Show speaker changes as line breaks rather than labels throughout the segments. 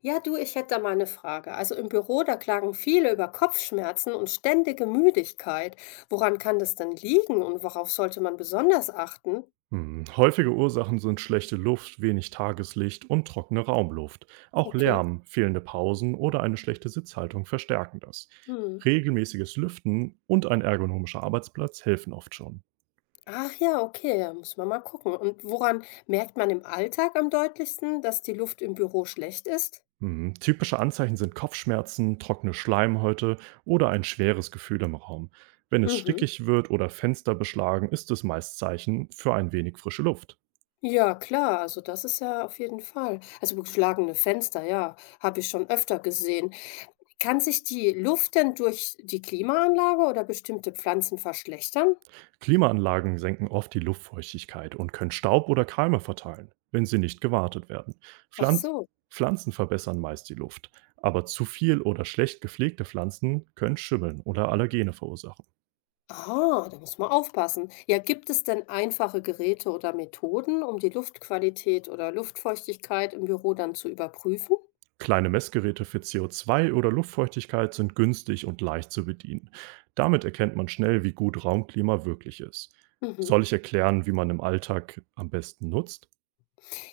Ja, du, ich hätte da mal eine Frage. Also im Büro, da klagen viele über Kopfschmerzen und ständige Müdigkeit. Woran kann das denn liegen und worauf sollte man besonders achten?
Häufige Ursachen sind schlechte Luft, wenig Tageslicht und trockene Raumluft. Auch
Okay.
Lärm, fehlende Pausen oder eine schlechte Sitzhaltung verstärken das.
Mhm.
Regelmäßiges Lüften und ein ergonomischer Arbeitsplatz helfen oft schon.
Ach ja, okay, ja, muss man mal gucken. Und woran merkt man im Alltag am deutlichsten, dass die Luft im Büro schlecht ist?
Typische Anzeichen sind Kopfschmerzen, trockene Schleimhäute oder ein schweres Gefühl im Raum. Wenn es
Mhm.
stickig wird oder Fenster beschlagen, ist es meist Zeichen für ein wenig frische Luft.
Ja, klar, also das ist ja auf jeden Fall. Also beschlagene Fenster, ja, habe ich schon öfter gesehen. Kann sich die Luft denn durch die Klimaanlage oder bestimmte Pflanzen verschlechtern?
Klimaanlagen senken oft die Luftfeuchtigkeit und können Staub oder Keime verteilen, wenn sie nicht gewartet werden.
Ach
Pflanz
so.
Pflanzen verbessern meist die Luft, aber zu viel oder schlecht gepflegte Pflanzen können Schimmeln oder Allergene verursachen.
Ah, da muss man aufpassen. Ja, gibt es denn einfache Geräte oder Methoden, um die Luftqualität oder Luftfeuchtigkeit im Büro dann zu überprüfen?
Kleine Messgeräte für CO2 oder Luftfeuchtigkeit sind günstig und leicht zu bedienen. Damit erkennt man schnell, wie gut Raumklima wirklich ist.
Mhm.
Soll ich erklären, wie man im Alltag am besten nutzt?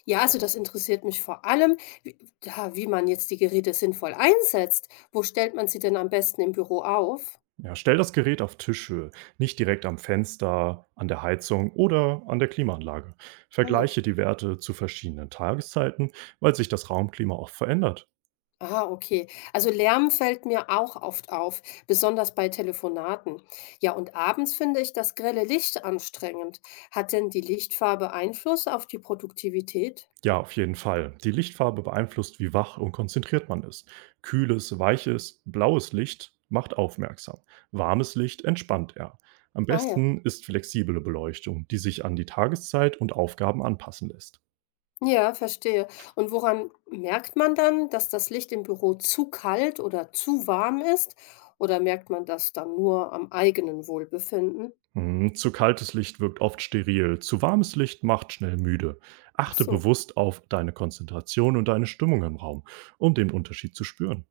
Ja, also das interessiert mich vor allem, wie, ja, wie man jetzt die Geräte sinnvoll einsetzt. Wo stellt man sie denn am besten im Büro auf?
Ja, stell das Gerät auf Tischhöhe, nicht direkt am Fenster, an der Heizung oder an der Klimaanlage.
Ah ja.
Vergleiche die Werte zu verschiedenen Tageszeiten, weil sich das Raumklima oft verändert.
Ah, okay. Also Lärm fällt mir auch oft auf, besonders bei Telefonaten. Ja, und abends finde ich das grelle Licht anstrengend. Hat denn die Lichtfarbe Einfluss auf die Produktivität?
Ja, auf jeden Fall. Die Lichtfarbe beeinflusst, wie wach und konzentriert man ist. Kühles, weiches, blaues Licht macht aufmerksam. Warmes Licht entspannt eher. Am
Ah ja.
besten ist flexible Beleuchtung, die sich an die Tageszeit und Aufgaben anpassen lässt.
Ja, verstehe. Und woran merkt man dann, dass das Licht im Büro zu kalt oder zu warm ist? Oder merkt man das dann nur am eigenen Wohlbefinden?
Mhm, Zu kaltes Licht wirkt oft steril, zu warmes Licht macht schnell müde.
Ach
Achte
so.
bewusst auf deine Konzentration und deine Stimmung im Raum, um den Unterschied zu spüren.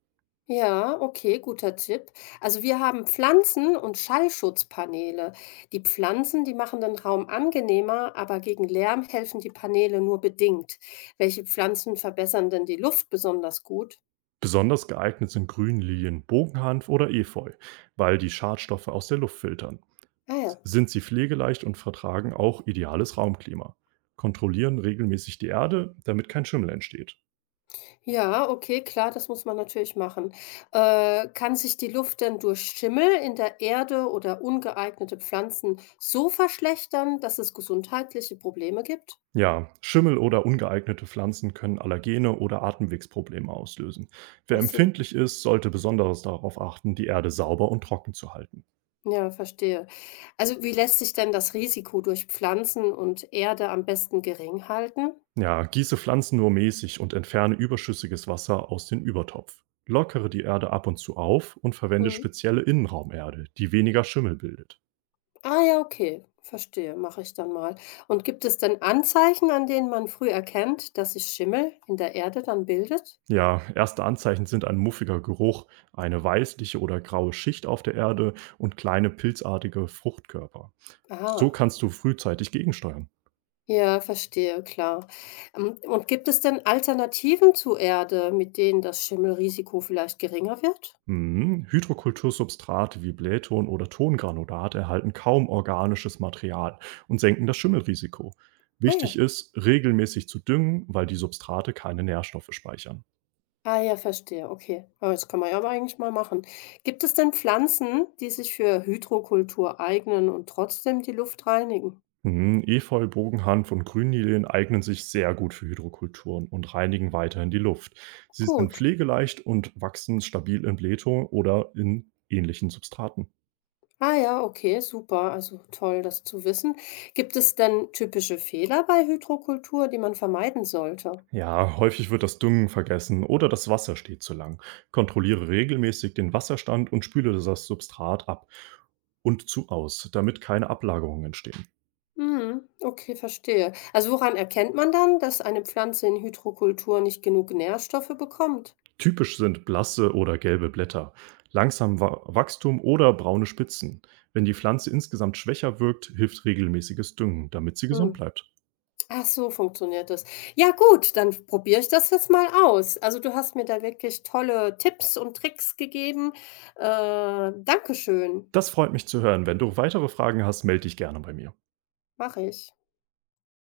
Ja, okay, guter Tipp. Also wir haben Pflanzen und Schallschutzpaneele. Die Pflanzen, die machen den Raum angenehmer, aber gegen Lärm helfen die Paneele nur bedingt. Welche Pflanzen verbessern denn die Luft besonders gut?
Besonders geeignet sind Grünlilien, Bogenhanf oder Efeu, weil die Schadstoffe aus der Luft filtern.
Ah ja.
Sind sie pflegeleicht und vertragen auch ideales Raumklima. Kontrollieren regelmäßig die Erde, damit kein Schimmel entsteht.
Ja, okay, klar, das muss man natürlich machen. Kann sich die Luft denn durch Schimmel in der Erde oder ungeeignete Pflanzen so verschlechtern, dass es gesundheitliche Probleme gibt?
Ja, Schimmel oder ungeeignete Pflanzen können Allergene oder Atemwegsprobleme auslösen. Wer
Ach so,
empfindlich ist, sollte besonders darauf achten, die Erde sauber und trocken zu halten.
ja, verstehe. Also, wie lässt sich denn das Risiko durch Pflanzen und Erde am besten gering halten?
Ja, gieße Pflanzen nur mäßig und entferne überschüssiges Wasser aus dem Übertopf. Lockere die Erde ab und zu auf und verwende
Mhm.
spezielle Innenraumerde, die weniger Schimmel bildet.
Ah ja, okay, verstehe, mache ich dann mal. Und gibt es denn Anzeichen, an denen man früh erkennt, dass sich Schimmel in der Erde dann bildet?
Ja, erste Anzeichen sind ein muffiger Geruch, eine weißliche oder graue Schicht auf der Erde und kleine pilzartige Fruchtkörper. So
Ah.
kannst du frühzeitig gegensteuern.
Ja, verstehe, klar. Und gibt es denn Alternativen zur Erde, mit denen das Schimmelrisiko vielleicht geringer wird?
Mhm. Hydrokultursubstrate wie Blähton oder Tongranulat erhalten kaum organisches Material und senken das Schimmelrisiko.
Ah ja.
Wichtig ist, regelmäßig zu düngen, weil die Substrate keine Nährstoffe speichern.
Ah ja, verstehe, okay. Ah, das kann man ja aber eigentlich mal machen. Gibt es denn Pflanzen, die sich für Hydrokultur eignen und trotzdem die Luft reinigen?
Mhm. Efeu, Bogenhanf und Grünnilien eignen sich sehr gut für Hydrokulturen und reinigen weiterhin die Luft. Sie sind
Gut.
pflegeleicht und wachsen stabil in Blähton oder in ähnlichen Substraten.
Ah ja, okay, super. Also toll, das zu wissen. Gibt es denn typische Fehler bei Hydrokultur, die man vermeiden sollte?
Ja, häufig wird das Düngen vergessen oder das Wasser steht zu lang. Kontrolliere regelmäßig den Wasserstand und spüle das Substrat ab und zu aus, damit keine Ablagerungen entstehen.
Mhm. Okay, verstehe. Also woran erkennt man dann, dass eine Pflanze in Hydrokultur nicht genug Nährstoffe bekommt?
Typisch sind blasse oder gelbe Blätter, Wachstum oder braune Spitzen. Wenn die Pflanze insgesamt schwächer wirkt, hilft regelmäßiges Düngen, damit sie gesund
Hm.
bleibt.
Ach so, funktioniert das. Ja gut, dann probiere ich das jetzt mal aus. Also du hast mir da wirklich tolle Tipps und Tricks gegeben. Äh, Dankeschön,
Das freut mich zu hören. Wenn du weitere Fragen hast, melde dich gerne bei mir.
mache ich.